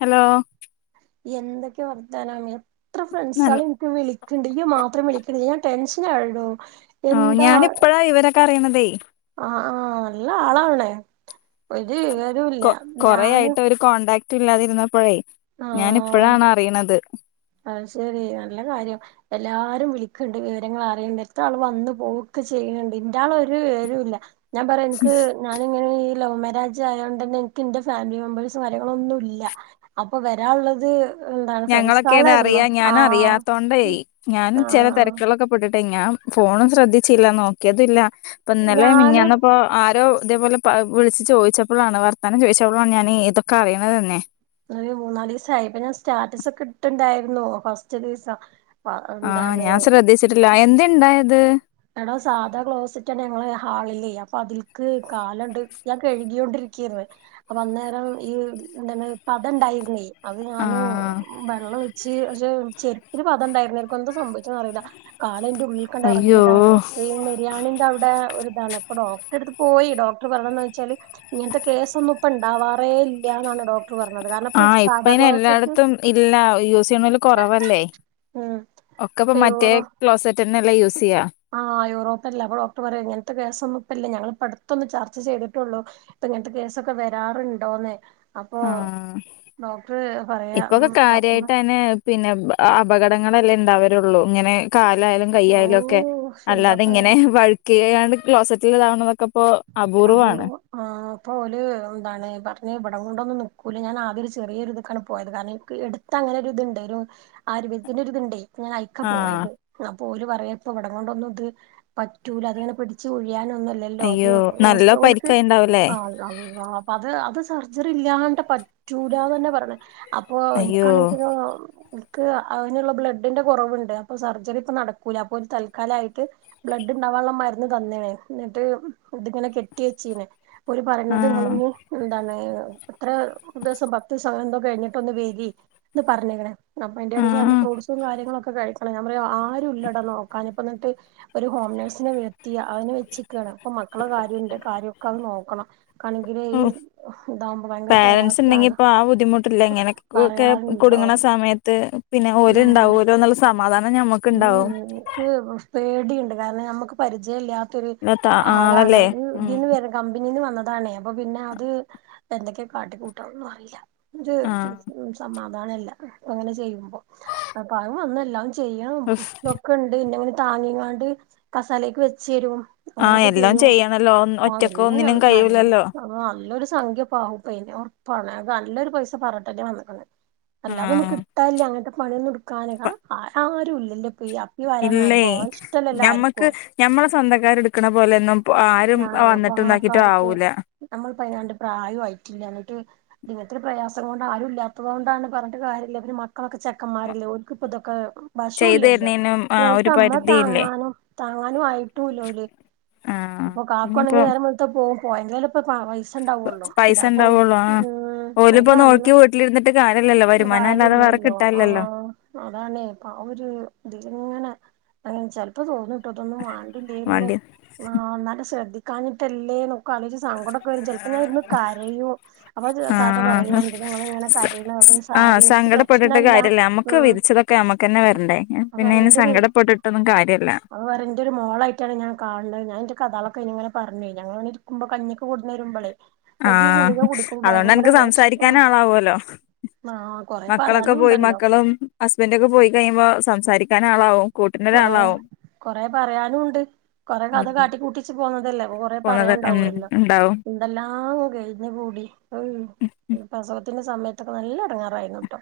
Hello എന്തൊക്കെ വർത്താനം ഇത്ര ഫ്രണ്ട്സ നല്ല ആണ് എനിക്ക് വിളിക്കണ്ട് നീ മാത്രേ വിളിക്കണില്ല ഞാൻ ടെൻ എ ഴോ [unintelligible] ഓ എന്താ ഞാനിപ്പഴാ ഇവരൊക്കെ അറിയണതേ ആ ആ നല്ല ആളണേ ഒരു വിവരോം ഇല്ല ഞാന് മറ്റില്ലാതിരുന്നപ്പോഴേ ആ അ ശരി നല്ല കാര്യം എല്ലാരും വിള ണ്ട് വിവരങ്ങൾ അറിയണ്ട് എത്ര ആൾ വന്നു പോകൊക്കെ ചെയ്യുന്നുണ്ട് ഇന്റൊൾ ഒരു വിവര ഇല്ല ഞാൻ പറയാ എനിക്ക് ഞാനിങ്ങനെ ലോമരാജ് ആയതുകൊണ്ട് തന്നെ എനിക്ക് എന്റെ ഫാമിലി മെമ്പേഴ്സും കാര്യങ്ങളൊ ഒന്നും ഇല്ല അപ്പൊ വരാനുള്ളത് ഞങ്ങളൊക്കെ ഇട അറിയാ ഞാനും അറിയാത്തോണ്ടേയി ഞാനും ചില ആഹ് തിരക്കുകളൊക്കെ പട്ടിട്ട ഞാൻ ഫോണും ശ്രദ്ധിച്ചില്ല നോക്കിയതല്ല ഇപ്പൊ ഇന്നലെ ഞാന് മങ്ങന്നപ്പോ ആരോ അതേപോലെ വിളിച്ചു ചോദിച്ചപ്പോളാണ് വർത്താനം ചോദിച്ചപ്പോളാണ് ഞാൻ ഇതൊക്കെ അറിയണത് തന്നെ അ മൂന്നാല് ദിവസായി ഇപ്പൊ ഞാൻ സ്റ്റാറ്റസ ഒക്കെ ഇട്ടുണ്ടായിരു ന്ന ഫസ്റ്റ് ദിവസം അ ആ എന്താണ് ഞാൻ ശ്രദ്ധിച്ചിട്ടില്ല എന്തിടയെ ണ്ട് എടാ സാധാ ക്ലോസിറ്റണ് ഞങ്ങള് ഹാളിലേ അപ്പൊ അതില്ക്ക് കാലുണ്ട് ഞാൻ കഴുകിൊണ്ടിരിക്കന്ന് അപ്പൊ അന്നേരം ഈ എന്താണ് പത ഇണ്ടായിരുന്നേ അത് ഞാന് ആഹ് വെള്ള വെച്ച ചെരുപ്പരു പദംണ്ടായിുന്നരിക്കും എന്താ സംഭവിച്ച അറിയില്ല അയിന്റെ ഉള്ളിണ്ട് ഇറങ്ങ അയ്യോ അതാണ്ഈ നിരിയാണിന്റെ അവിടെ ഒരു അത ഡോക്ടറെ എടുത്ത് പോയി ഡോക്ടർ പറഞ്ഞന്ന് വെച്ചാല് ഇങ്ങനത്തെ കേസ ഒന്നും ഇ ഉണ്ടാവാറേ ഇല്ലാണ് ഡോക്ട ആഇപ്പ ഇതു എല്ലായിടത്തും ഇല്ല യൂസ് ചെയ്യണല് കുറവല്ലേ ഒക്കെ ഇപ്പ മറ്റേ ക്ലോസറ്റ്ന്നെല്ല യൂസ് ചെയ്യാ ആഹ് യൂറോപ്പല്ല ഡോക്ടർ പറയാ ഇങ്ങനത്തെ കേസൊന്നും ഇപ്പല്ല ഞങ്ങള് പഠി ത്തൊന്ന് ചർച്ച ചെയ്തിട്ടുള്ളൂ ഇപ്പ ഇങ്ങനത്തെ കേസൊക്കെ വരാറുണ്ടോന്നേ ആഹ പറയാ ഉം ഇപ്പൊക്കെ ഡോക്ടർമാർ കാര്യായിട്ടന്നെ പിന്നെ ആ ആ അപകടങ്ങളെല്ലേ ഇണ്ടാവരുള്ളൂ ഇങ്ങനെ കാലായാലും കൈയ്യായാലുമൊക്കെ ഓഹ് അല്ലാതെ എന്താപ്പ ഇങ്ങനെ വഴ്‌ ഏയാണ് ക്ലോസറ്റിൽ ഇതാവണതൊക്കപ്പോ അപൂർവം ആ പ്പോ ഓല് എന്താണ് പറഞ്ഞ് ഇവട കൊണ്ടൊന്നും നിക്കൂല ഞാൻ അദ്യൊരു ചെറിയൊരു ഇതുക്കാണ് പോയത് കാരണം എനിക്ക് എടുത്തങ്ങനൊരു ഇത്ണ്ട് ഒരു ആയുർവേദത്തിന്റൊരു ഇതുണ്ടേ ഇങ്ങനായിക്ക ആഹ് പോയത് ആ ഓല് പറയാ ഇപ്പ ഇവിടം കൊണ്ടൊന്നും ഇത് പറ്റൂല അതിങ്ങനെ പിടിച്ച് പോയി പിരിയാനൊന്നുല്ലല്ലോ അത് അയ്യോ നല്ല ഓസ്‌ല ഓല്ക്ക് പരിക്കായിണ്ടാവൂലേ ആ ആ ആ അപ്പ അത് അത് സർജറി ഇല്ല്യാണ്ട് പറ്റൂലാന്നന്നാ പറഞ്ഞെ അ ഇപ്പൊ അയ്യോ എനക്കാണെങ്കിലോ ക്ക് ആനുള്ള ബ്ലഡിന്റ കൊറവുണ്ട് അപ്പൊ സർജറി ഇപ്പൊ നടക്കൂല അപ്പൊ ഒരു തൽക്കാലായിട്ട് ബ്ലഡ് ഇണ്ടാവാനുള്ള മരുന്ന് തന്നെണേ എന്നിട്ട് ഇത്ങ്ങന കെട്ടി വെച്ചീന് ഓര് പറയുന്നത് ആഹ് നിങ്ങളിനി എന്താണ് എത്ര ദിവസം പത്തിസം അങ്ങന എന്തോ കഴിഞ്ഞിട്ടൊന്ന് വെരി എന്ന് പറഞ്ഞേനെണെ അപ്പ എന്റെ കയ്യീന്ന് നല്ല ആഹ് ഫ്രൂട്ട്സും കാര്യങ്ങളൊക്ക ക കഴിക്കണം ഞാമ്പറയും ആരുല്ലട നോക്കാന് ഇപ്പം എന്നിട്ട് ഒരു ഹോം നേഴ്സിനെ നിർത്തി ആനെ വെച്ചക്കണ് ഇപ്പം മ മക്കള കാര്യോം ന്റ കാര്യോക്ക അത് നോക്കണം ക്കാണെങ്കില് ഓ ഈ ഇതാവുമ്പോ ഭയങ്കര പാരന്റ്‌സ് പ്രയാസാണ് ഇണ്ടെങ്കിപ്പൊ ആ ബുദ്ധിമുട്ടില്ല ഇങ്ങനക്കെ പറയാറുണ്ടോ കുടുങ്ങണ സമയത്ത് പിന്നെ ഓര് ഇണ്ടാവോലോന്നുള്ള സമാധാനം ഞമ്മ [unintelligible] മടിയുണ്ട് കാരണം നമുക്ക് പരിചയല്ല ഇത്തിരി ആളാണ് ആളല്ലേ ഈ ഉം ഇതീന്ന് വരും കമ്പനിന്ന് വന്ന താണെ അപ്പൊ പിന്ന അത് എന്തൊക്കെയ കാട്ടി കൂട്ടാന്ന് അറീല്ല ര് ആഹ് സമ [unintelligible] അതണെല്ല അങ്ങനെ ചെയ്യുമ്പോ അപ്പോ അത് വന്ന് എല്ലാം ചെയ്യ് ഞോ നോക്ക്ണ്ട് ന്നെ താങ്ങിങ്ങാണ്ട് കസാലേക്ക് വെച്ചെരും ആഹ് അങ്ങനെയൊക്കെ എല്ലാം ചെയ്യും ചെയ്യണല്ലോ ഒന്ന്- ഓ ഒറ്റക്ക് വെല്ലൊരു ഒന്നിനും നൽ കഴിയൂലല്ലോ നല്ലൊരു സംഖ്യപ്പാവും കയ്യീന്ന് ഒറപ്പാണ് നല്ലൊരു പൈസ പറട്ടന്നെ വന്നെക്കുന്നെ അല്ലാത ഒന്നും ആഹ് കിട്ടാല്ല അങ്ങനത്ത മഴയുണ്ട് കാക്ക ആ ആരുമില്ലേ ഇല്ലേ ഞമ്മക്ക് ആർക്കും ഞമ്മളെ സ്വന്തക്കർ എടുക്കണ പോലെന്നും ആ, പുറമക്കാർക്ക് നമ്മൾ പതിനാണ്ട് പ്രായമായിട്ടില്ല എന്നിട്ട് ഇങ്ങനത്തെ പ്രയാസം കൊണ്ട് ആരും ഇല്ലാത്തത് കൊണ്ടാണ് പറഞ്ഞിട്ട് കാര്യമില്ല പിന്നെ മക്കളൊക്കെ ചെക്കന്മാരല്ലേ ഓർക്കിപ്പൊ ഇതൊക്കെ ചെയ്തു വശവില്ലല്ലോ, തരുന്നേനും പിന്നെ ആഹ് ഒരു ഓലത്ത് അമ്മ പരിധിയില്ലേ താങ്ങാനും, താങ്ങാനും ആയിട്ടൂല്ലോല് ആഹ് ഇനിയിപ്പോ കാക്കുവാണെവെങ്കി നേരം വെളുത്ത പോ വും പോയെങ്കി ഇപ്പൊ പൈസ ഉണ്ടാവുള്ളോ ഇല്ല പൈസ അപ്പൊ ഉണ്ടാവുള്ളൂ ആഹ് ഉം, ഒര് ഓലിപ്പോ വന്ന നോക്കി വീട്ടിലിരുന്നിട്ട് കാര്യല്ലല്ലോ വരുമാനം അല്ലാതെ വേറെ കാര്യവില്ലല്ലോ, ആ കിട്ടാനില്ലല്ലോ അതണേ ഇപ്പൊ ആ ഒരു ഇതിലിങ്ങനെ ചെലപ്പോ തോന്നും അതൊന്നും വേണ്ടില്ലായിരുന്നു, വേണ്ടി [unintelligible] ശ്രദ്ധിക്കാഞ്ഞിട്ടല്ലേന്നൊ ക്കെ ആലോചിച്ചു സങ്കടൊക്കെ വരും ചെലപ്പോ ഞാൻ ഇരുന്ന് കരയും, അപ്പൊ താത്ത പറയും ആഹ് എന്തിന് നിങ്ങൾ ഇങ്ങനെ സ കരയണ അത് ആഹ് സാരില്ല, സങ്കടപ്പെട്ടിട്ട് പ്രശ്നല്ല കാര്യല്ല നമ്മുക്ക് ഉം വിധിച്ചതൊക്കെ നമ്മുക്കന്നെ വരണ്ടേ അപ്പ പിന്നെ പറയും അയിന് എന്റെ ഒരു സങ്കടപ്പെട്ടിട്ടൊന്നും കാര്യല്ല അപ്പ പറയും ന്റെ ഒരു മോളായിട്ടാണ് ഞാൻ കാണുന്നത്, ഞാൻ ന്റെ കഥാ ഇങ്ങന പറഞ്ഞേ ഞങ്ങളവിടെ ഇരിക്കുമ്പോ കഞ്ഞിക്ക് കൊണ്ടന്നരുമ്പളേ. ആ, അതുകൊണ്ട് അനക്ക് വെഷ്മം സംസാരിക്കൻ ആളാവുമല്ലോ. ആഹ് കൊറെ മക്കളൊക്കെ പറയാനും പോയി ഉണ്ടല്ലോ മക്കളും ഹസ്ബൻഡൊക്കെ പോയി കഴിയുമ്പോ സംസാരിക്ക സംസാരിക്കാൻ ആളാവും കൊറെ കൂട്ടിനൊരാളാവും കൊറെ പറയാനും ഉണ്ട്, കൊറെ ഉം കഥ കാട്ടിക്കൂട്ടിച്ച് പോന്നതല്ലേ അപ്പ കൊറേ പോന്നത് ഉം പറയാനണ്ടാവുമല്ലോ ഉണ്ടാവും എന്തെല്ലാം കഴിഞ്ഞ്കൂടി ഉം, പ്രസവത്തിന്റെ സമയ അത് നല്ല എടങ്ങേറായിരുന്നുട്ടോ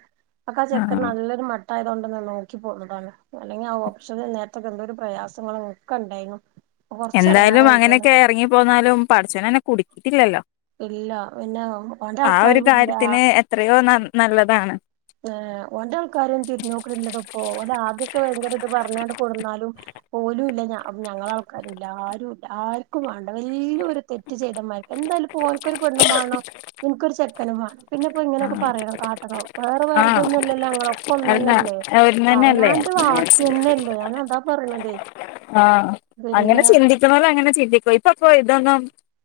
അപ്പ ആ ചെക്കൻ ആഹ് നല്ലരു മട്ട നല്ലതായത് കൊണ്ടൊന്ന് നോക്കി പോകുന്നതാണ് അല്ലെങ്കിൽ ആ പക്ഷെ നേരത്തൊക്കെ എന്തോ ഒരു പ്രയാസങ്ങളക്കെ ഉണ്ടായിരുന്നു. കൊറച്ച് എന്തായാലും എടങ്ങേറായിക്ക്ണ് അങ്ങനെയൊക്കെ ഇറങ്ങിപ്പോന്നാലും പടച്ചോനന്നെ കുടിക്കില്ലല്ലോ, ഇല്ല പിന്നെ ഓന്റെ ആ ഒരു ആൾക്കാരും ഇല്ല കാര്യത്തിന് എത്രയോ ന നല്ലതാണ്. ഏ ഓന്റെ ആൾക്കാര് തിരിഞ്ഞ് നോക്കണില്ലടോ ഇപ്പൊ, ഓൻ ആദ്യൊക്കെ ഭയങ്കര ഇത് പറഞ്ഞണ്ട് കൊണ്ടുന്നാലും ഓലുംല്ല ഞാ അപ്പൊ ഞങ്ങളെ ആൾക്കാരും ഇല്ല ആരുംല്ല ആർക്കും വേണ്ട വലിയ ഒരു തെറ്റ് ചെയ്ത മാതിരി എന്തായാലും പ്പോ ഓൻ ഒരു പെണ്ണും മാണം എനിക്കൊരു ചെക്ക നും വേണം പിന്നിപ്പോ ഇങ്ങനെയൊക്കെ ആഹ് പറയണോ കാട്ടണോ വേറെ ആഹ് വേറതൊന്നും ഇല്ലല്ലേ ഞങ്ങളൊക്കെ ഒന്ന് അല്ല തന്നല്ലേ അവനാന്റെ വാക്കി ഒന്നന്നല്ലേ തന്നെയല്ലേ, ഞാൻ അതാ പറയണതേ ആ പിന്നെ അങ്ങനെ ചിന്തിക്കണോരു അങ്ങനെ ചിൻ- ഇപ്പൊ ഇപ്പിപ്പോ ഇതൊന്നും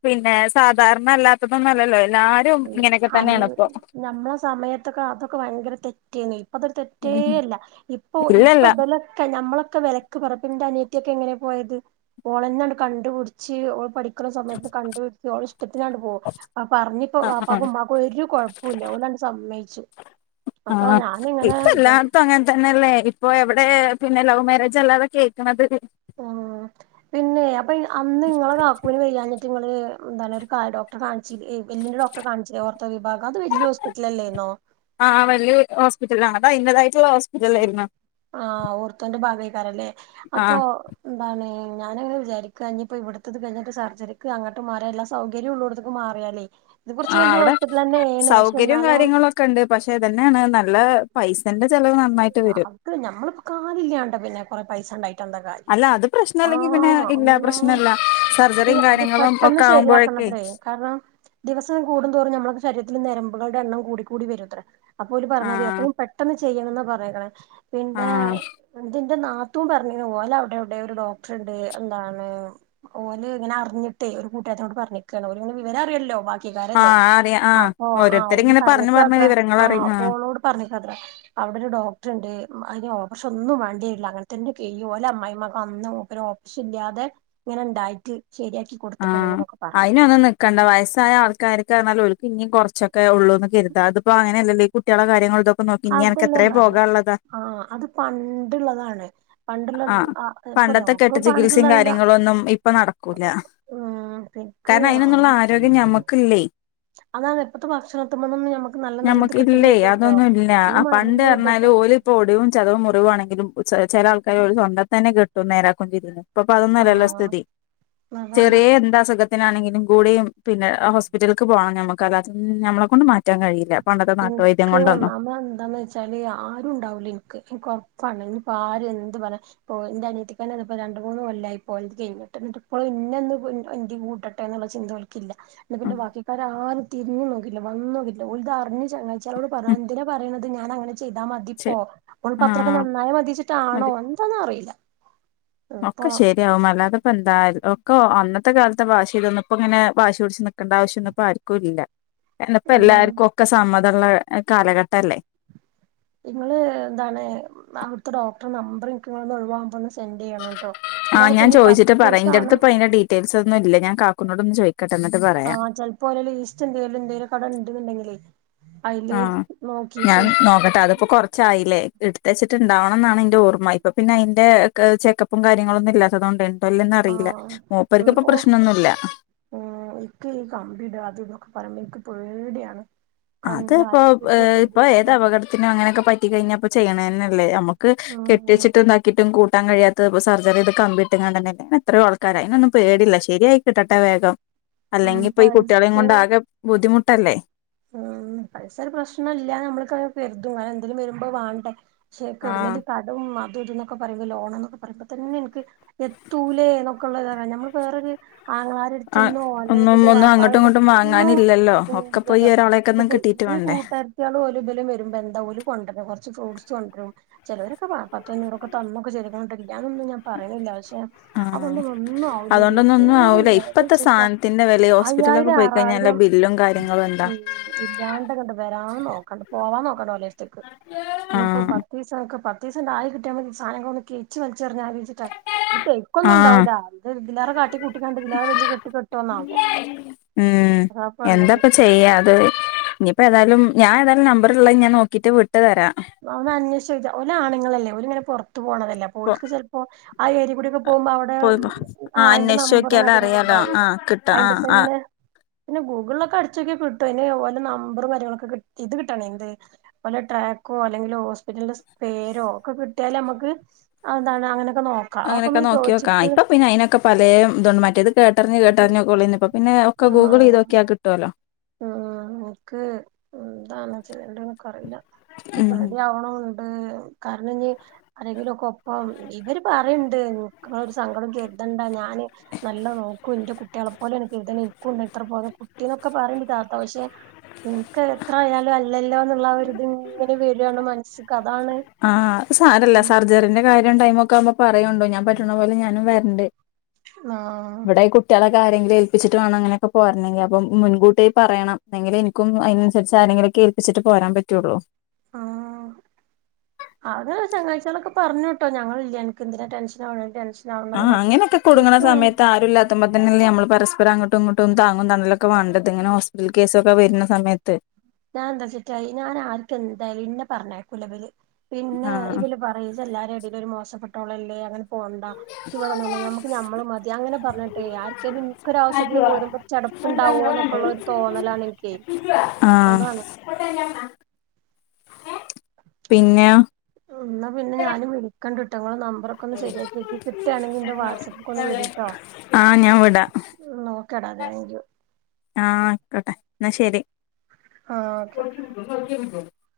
പിന്നെ സാധാരണ അല്ലാത്തതൊന്നും അല്ലല്ലോ എല്ലാരും ഇങ്ങനെയൊക്കെ അന്ന് തന്നെയാണ് ഇപ്പൊ ഞമ്മളെ സമയത്തൊക്കെ അതൊക്കെ ഭയങ്കര തെറ്റ് തന്നെ ഇപ്പം അതൊരു തെറ്റേ അല്ല ഇപ്പൊ ഇപ്പൊ ഇല്ലല്ല ഇതലൊക്കെ ഞമ്മളെ വെലക്കു [unintelligible] ഇപ്പൻ്റെ അനിയത്തിയൊക്കെ എങ്ങനെ പോയത് ഓളന്നാണ് കണ്ടുപിടിച്ച് ഓള് പഠിക്ക ക്കണ സമയത്ത് കണ്ടുപിടിച്ച് ഓള് ഇഷ്ടത്തിനാണ് പോക അപറഞ്ഞി [unintelligible] ഒരു ആഹ് ആഹ് കുഴപ്പവു കുഴപ്പില്ല ഓനാട് സമ്മയിച്ചു ആ അപ്പൊ ഞാനിങ്ങനെ ഇപ്പം വിചാ എല്ലാടത്തും അങ്ങനെ തന്നെല്ലേ ഇപ്പൊ എവിടെ പിന്നെ ലവ് മാരേജ് അല്ലാതെ കേക്കണത് മ് പിന്നെ അപ്പെ അന്ന് നിങ്ങളെ കാക്കൂന് വയ്യാഞ്ഞിട്ട് ങ്ങള് എന്താണ് ഒരു കാല് ഡോക്ടറേ കാണിച്ചു [unintelligible] എല്ലിൻ്റെ ഡോക്ടറേ കാണിച്ചിലേ ഓർത്തോ വിഭാഗം അത് വല്യ ഹോസ്പിറ്റലല്ലായിന്നോ ആഹ് വലിയ ഹോസ്പിറ്റലാണ് [unintelligible] ആ ഓർത്തോന്റെ ഭാഗയിക്കാരല്ലേ അപ്പൊ ആഹ് എന്താണ് ഞാനങ്ങനെ വിചാരിക്കുക്ക ഇഞ്ഞിപ്പോ ഇവിടുത്തത് കഴിഞ്ഞട്ട് സർജറിക്ക് അങ്ങോട്ട് മാറിയ എല്ലാ സൗകര്യം ഉള്ള ഇടത്തേക്ക് മാറിയാലേ ഇത് കുറച്ച് ആ വലിയ അവിടെ ഹോസ്പിറ്റലന്നെയാണ് പക്ഷെ സൗകര്യവും എന്നാലും കാര്യങ്ങളും ഒക്കെ ഉണ്ട് പക്ഷെ ഇതന്നെയാണ് നല്ല പൈസന്റെ ചിലവ് അത് ഞമള്ളിപ്പോ കാലില്ലാണ്ട് പിന്നെ കൊറെ പൈസണ്ടായിട്ട് എന്താ കാര്യം അല്ല അത് ആ പ്രശ്നല്ലെങ്കിൽ പിന്നെ ഇല്ല പ്രശ്നല്ല [unintelligible] സർജറിയും അത് കാര്യങ്ങളും പെട്ടെന്ന് ഒക്കെ ആവുമ്പോഴേക്കെ ശരിയാക്കണത്രേ കാരണം ദിവസം കൂടും തോറും ഞമ്മള ശരീരത്തില് ഞരമ്പുകളുടെ എണ്ണം കൂടിക്കൂടി വരുത്രേ അപ്പോ ഓര് പറഞ്ഞത് ആഹ് എത്രയും പെട്ടെന്ന് ചെ- ചെയ്യണം ന്ന പറഞ്ഞേക്കണേ പിന്നെ ആഹ് എ എന്റെ നാത്തുൻ പറഞ്ഞി ഓല അവിടെ എവിടെയോ ഒരു ഡോക്ടർ ഉണ്ട് എന്താണ് ഓന് ഇങ്ങനെ അറിഞ്ഞിട്ട് ഒരു കൂട്ടുകാരത്തിനോട് പറഞ്ഞേക്കാണ് ഓന് പിന്നെ വിവര അറിയല്ലോ ബാക്കി ക്കാരല്ലേ ആഹ് അറിയാം ആഹ് അപ്പൊ ആഹ് ഓ ഓരോരുത്തരിങ്ങനെ പറഞ്ഞു പറഞ്ഞ് പറഞ്ഞേക്കത്ര ആ വിവരങ്ങളറിയും ആഹ് ഓളോട് പറഞ്ഞേക്കത്ര ഡോക്ടർ ഇണ്ട് അതിന് ഓപ്പറേഷൻ ഒന്നും വേണ്ടി വരില്ല അങ്ങനെത്തെന്റെ കീഴില് ഓല അമ്മായിയമ്മ അന്നും ഓപ്പറേഷൻ ഇല്ലാതെ ഇങ്ങനെ ഇണ്ടായിട്ട് ശരിയാക്കി ആ കൊടുത്ത്ക്ക്ണ് എന്നൊക്കെ പറഞ്ഞത്രേ അയിനൊന്നും നിക്കണ്ട വയസായ ആൾക്കാരൊക്കെ നല്ലപോലെ പിന്നെയും കൊറ ച്ചൊക്കെ ഉള്ളൂന്ന് കരുതാ ഇതിപ്പോ അങ്ങനെ അല്ലല്ലോ ഈ കുട്ടികളെ കാര്യങ്ങൾ ഇതൊ അതെല്ലാം പറഞ്ഞു ആ അത് പണ്ടുള്ളതാണ് പണ്ടുള്ള ആഹ് ആ ഇപ്പൊ പണ്ടത്തെ കെട്ട് ഡോക്ടർ ചികിത്സയും പണ്ടുള്ളതാണെങ്കിൽ കാര്യങ്ങളൊന്നും ഇപ്പൊ നടക്കൂല കാരണം അയിനൊന്നുള്ള ആരോഗ്യം ഞമ്മക്കില്ലേ അതാണ് ഇപ്പത്തെ ഭക്ഷണത്തിമ്മേന്നൊന്നും ഞമ്മക്ക് നല്ല നല്ലത് നമ്മുക്കില്ലേ കിട്ടുന്നില്ലല്ലോ അതൊന്നുംല്ല ഈ ആ പണ്ട് മരുന്നും പറഞ്ഞാല് ഇതൊക്കെ ഓല് ഇപ്പോ ഒടിവും ചതവും മുറിവാണെങ്കിലും ചില ആൾക്കാര് ഒരു സ്വന്തം തന്നെ കിട്ടും നേരാക്കൊണ്ടിരിന്ന് ഇപ്പിപ്പം അതൊന്നും ആ അല്ലല്ലോ സ്ഥിതി അതാണ് ചെറിയ എന്താസുഖ ത്തിനാണെങ്കിലും കൂടിയും പിന്നെ ആ ഹോസ്പിറ്റല്ക്ക് പോണം ഞമ്മക്ക് അല്ലാതെ നമ്മളെ കൊണ്ട് മാറ്റാൻ കഴിയില്ല പണ്ടത്തെ നാട്ടുവൈദ്യം ഇനിക്ക് കൊണ്ടൊന്നും ഒന്നാമത് എന്താന്ന് വച്ചാല് ആരും ഉണ്ടാവൂല ഇനിക്ക് ഇനിക്കൊറപ്പാ പ്പ കണ്ടോ ഇനിപ്പോ ആരും എന്ത് പറയാ ഇന്റെ അനിയത്തിക്കന്നെ പ്പോ രണ്ട മൂന്ന് കൊല്ലായിപ്പോളത് കഴിഞ്ഞിട്ട് ഇന്നിട്ട് ഇപ്പോളും ഇനെന്ന് ന്റെ കൂട്ടെട്ടെന്നുള്ള ചിന്ത ഓല്ക്കില്ല ന്ന ഉം പിന്നെ ബാക്കിക്കാരാരും തിരിഞ്ഞു നോക്കിട്ട്ല്ല വന്നോക്കീട്ട്ല ഓല്തറിഞ്ഞു [inaudible] ച്ചാരോട് പറഞ്ഞ ഉം എന്തിനാ പറയുന്നത് ഞാന അങ്ങനെ ചെയ്താ ശെ മതിപ്പോ ഓള്പ്പത്രൊക്കെ ആഹ് നന്നായി മതിച്ചിട്ടാണോ മതി എന്താന്ന് അറിയില്ല ഒക്കെ ഇപ്പൊ ശരിയാവും അല്ലാതെ ഇപ്പ എന്തായ ഒക്കൊ അന്നത്തെ കാലത്തെ വാശിലൊന്നും ഇപ്പങ്ങനെ വാശി പിടിച്ച് നിക്കണ്ട ആവശ്യം ഒന്നും ഇപ്പ ആർക്കും ഇല്ല എന്നപ്പ ഉം എല്ലാർക്കും ഒക്കെ സമ്മതി ഇപ്പൊള്ള കാലഘട്ട അല്ലേ നിങ്ങള് ന്താണ് അവിടുത്തെ ഡോക്ടറെ നമ്പർ ഇനിക്കിങ്ങനെ ഒഴിവാകുമുന്ന ആ ഞാൻ ചോയിച്ചിട്ട് പറയാം പത്തൂസാണ് ഇന്റടുത്ത്പ്പയിന്റെ ഡീറ്റെയിൽസ് ഒന്നും ഇല്ല ഞാൻ കാക്കുനോടൊന്നു ചോയി ആഹ് ചിലപ്പോലെ ലീസ്റ്റ് എന്തേലും ഇന്റലും ഒക്കെ അവടെ ണ്ട് ണ്ടെങ്കിലെ ആഹ് ഞാൻ നോക്കട്ടെ അതിപ്പോ കൊറച്ചായില്ലേ ഇടുത്ത് വച്ചിട്ട്ണ്ടാവണം ന്നാണ് ന്റെ ഓർമ്മ ഇപ്പ പിന്നെ അയിന്റെ ചെക്കപ്പും കാര്യങ്ങളൊന്നും ഇല്ലാത്തതുകൊണ്ട് ഉണ്ടോല്ലന്ന് അറിയില്ല ആഹ് മ് മൂപ്പർക്ക് ഇപ്പൊ ഓ പ്രശ്നമൊന്നുമില്ല ഇക്ക് ഈ കമ്പിടാ അത് ന്നൊക്ക പറയുമ്പോ പേടിയാണ് അത് ഇക്കാണെങ്കില് പ്പൊ ആരോഗ്യത്തിന് ഒരു ഇപ്പൊ ഏത് ഇതില്ല അപകടത്തിനും അങ്ങനെയൊക്കെ പറ്റി കഴിഞ്ഞപ്പ ചെയ്യണന്നെ ല്ലേ ല്ലെ നമുക്ക് ഉം കെട്ട്യേച്ചിട്ടും ഇതാക്കിട്ടും കൂട്ടാൻ കഴിയാത്ത സർജറിത് കമ്പി ഇട്ടിങ്ങാണ്ടന്നെല്ലേ അങ്ങനെ എത്രയോ ആൾക്കാര് അയിനൊന്നും പേടില്ല ശര്യായി കിട്ടട്ടെ വേഗം ഉം അല്ലെങ്കി ഇപ്പോ ഈ കുട്ടികളെയും കൊണ്ട് പൈസയും ആകെ ബുദ്ധിമുട്ട് ട്ടല്ലേ ഉം പൈസ ഒരു പ്രശ്നം ഇല്ല ഞമ്മൾക്ക് കരുതും കാരണം എന്തേലും വരുമ്പോ വാണ്ടെ ആഹ് ചേക്കവുടെന്നേലും കടോം വാങ്ങു ഇത് ന്നൊക്ക പറയുമ്പോ ലോണ്ന്നൊക്ക പറയുമ്പോ തന്നെ എനിക്ക് എത്തൂലേന്നൊക്കെള്ളതാണ് ഞമ്മള് വേറൊരു ആ ആങ്ങളരെടുത്തുന്നോ ഒന്നും അല്ലെങ്കിൽ ഒന്നും അങ്ങോട്ടും വാപ്പാരെന്നോ ഇങ്ങോട്ടും ഒന്നും വാങ്ങാനില്ലല്ലോ ഒക്കെ പോയി [unintelligible] ഒരാളെയൊക്കെ ഒന്നും അപ്പ കിട്ടിയിട്ട് ഈ വേണ്ടേ കൂട്ടാരത്ത്യാള് ഓല് ബലും വരൂ വരുമ്പോ എന്ത ഓല് കൊണ്ടര്ണ് കൊറച്ച് ഫ്രൂട്ടസ് കൊണ്ടരും ചിലവരൊക്കെ പത്തൊ അഞ്ഞൂറൊക്ക തന്ന് [unintelligible] അതൊന്നും ഞാൻ പറയണില്ല പക്ഷെ ആഹ് അതൊണ്ടൊന്നും ഒന്നും ആവൂലെടി അതുകൊണ്ടൊന്നും ഒന്നും എന്തോരം ആവൂല ഇപ്പത്തെ വിറകെന്നച്ചിട്ടാ സാധനത്തിന്റെ വില ഹോസ്പിറ്റലിലൊക്കെ അയ്യായിരം പോയി കഴിഞ്ഞാൽ ആറായിരം ബില്ലും കാര്യങ്ങളും എന്താ ഇല്ലാണ്ടങ്ങ്ട് വരാ നോക്കണ്ടാ പോവാ നോക്കണ്ട ഓലേര്ത്ത് ന്ന് ത്ത് ഇപ്പൊ ആഹ് പത്തീസാക്ക് പത്ത് [unintelligible] എന്തറിഞ്ഞചിട്ടാ ഇ ഫെയ്‌ ക്കൊന്നുംണ്ടാവൂ ആഹ് അത് ഇതിലാരെ കാട്ടി കൂട്ടി കണ്ട ഇതിലാ വലിയ കെട്ട് കെട്ടോന്നാകോ അതാപ്പള്ളത് അതെ ഇനിയിപ്പോ ഏതാലും ഞാൻ ഏതായും നമ്പറുള്ളത് ഞാൻ നോക്കിട്ട് വിട്ടു തരാം അവന്ന് അന്വേഷിച്ചഓ ആണുങ്ങളല്ലേ ഒരിങ്ങനെറ ഒത്തു പോണതല്ല പോ പോലക്ക് ചിലപ്പോ ആ ഏരിയ കൂടിയൊക്കെ പോകുമ്പോ അവിടെ പോയിപ്പോ ആഹ് അതിന്റെ അന്വേഷിച്ച് നമ്പറും നോക്കിയാല് കാര്യങ്ങളും അറിയാലോ ഉണ്ടാവൂല ആഹ് കിട്ടാ അതിന്റെ ആഹ് ആഹ് തന്നെ പിന്നെ ഗൂഗിളിലക്കെ അടിച്ച് നോക്കി കിട്ടും അയിന് ഓലെ നമ്പറും കാര്യങ്ങളൊക്ക് ഇത് കിട്ടണം എന്ത് ഓലെ ട്രാക്ക് ക്കോ അല്ലെങ്കിൽ ഹോസ്പിറ്റലിൻ്റെ സ് പേരോ ഒക്കെ കിട്ട് ട്ടിയാല് നമ്മക്ക് അത് എന്താണ് അങ്ങനെ അങ്ങനെയൊക്കെ നോക്കിയോക്കാ ആ ഇപ്പ പിന്നെ അയിനൊക്കെ പലേ ഇതണ്ട് മറ്റേത് കേട്ടറിഞ്ഞ് കേട്ടറിഞ്ഞ് [unintelligible] ഇപ്പ പിന്നെ ഒക്കെ ഗൂഗിൾ ചെയ്തോക്കിയാ കിട്ടുവല്ലോ ആ ഇൻക്ക് എന്താണ് വേണ്ടേ ഇൻക്കറിയില്ല ഇൻക്ക് ഉം പേടിയാവണു കാരണം ഇനി ആരെങ്കിലും ഒക്കെ ഒപ്പം ഇവര് പറയണ്ട് [unintelligible] ഒരു സങ്കടം കരുതണ്ട ഞാ ണ് നല്ല നോക്കും ഇന്റെ കുട്ട് കുട്ട്യേളെ പോലെ [unintelligible] ഇൻക്കുണ്ട് ഇത്ര പോന്ന കുട്ടിന്നൊക്കെ പറേണ്ട് [unintelligible] പക്ഷെ ഇൻക്ക് എത്ര ആയാലും അല്ലല്ലോ എന്നുള്ള ആ ഒരു ഇതിങ്ങനെ വെരാണ് മനസ്സ് ആ സാരവില്ല സർജറീന്റെ കാര്യം ഒണ്ടായ ക്കൂന്ന് പറയുന്നുണ്ട് ഞാൻ പറ്റണ പോലെ ഞാനും വരണ്ട് ആ കളുടെ കാര്യങ്ങൾ ഏൽപ്പിച്ചിട്ട് വേണം അങ്ങനൊക്കെ പോരണെങ്കിൽ അപ്പം മുൻകൂട്ടി പറയണം എങ്കിലേ എനിക്കും അതിനനുസരിച്ച് സാധനങ്ങളൊക്കെ ഏൽപ്പിച്ചിട്ട് പോരാൻ പറ്റുള്ളൂ ആ അത് ശനിയാഴ്ചകളൊക്കെ പറഞ്ഞ് കേട്ടോ ഞങ്ങളില്ലേ എനക്ക് എന്തിനാ ടെൻഷൻ ആവണേ ടെൻഷൻ ആ ആവണ്ടന്നൊക്കെ അങ്ങനൊക്കെ കുടുങ്ങണ സമയത്ത് ആരുമില്ലാത്തുമ്പോ പിന്നെ നമ്മള് പരസ്പരം അങ്ങോ ട്ടും ഇങ്ങോട്ടും താങ്ങും തണലുമൊക്കെ വേണ്ട ഇങ്ങനെ ഹോസ്പിറ്റൽ കേസൊക്കെ വരുന്ന സമയത്ത് ഞാൻ എന്താ തെറ്റ് ചെയ്തു ഞാൻ ആർക്ക് എന്തായാലും ഇന്നെ പറഞ്ഞ് അയക്കൂല അവര് പിന്നെ ആ ഇവല് പറയും ഇത് എല്ലാരുടെയും ഇടയിൽ ഒരു മോശപ്പെ ട്ടോളല്ലേ അങ്ങനെ പോകണ്ട ഇവിടെ നിന്ന് ഞമ്മക്ക് ഞമ്മള് മതി അങ്ങനെ പറഞ്ഞിട്ടേ ആർക്കും ഇനിക്കൊരു ആവശ്യത്തിന് പോരുമ്പോ ചെടപ്പുണ്ടാവോന്നൊക്കെയുള്ള ഒരു തോന്നലാണ് എനിക്കേ ആ പിന്നെ ഞങ്ങള് ന മ്പരൊക്കെ ഒന്ന് ശരിയാക്കി കിട്ടുകയാണെങ്കി എന്റെ വാട്സ്ആപ്പ് കോൾ വിളി കേട്ടോ ആ ഞാൻ വിടാം എന്നാ ഓക്കേടാ താങ്ക് യു ആ ആയിക്കോട്ടെ എന്നാ ശരി ആഹ് ഓക്കെ [unintelligible]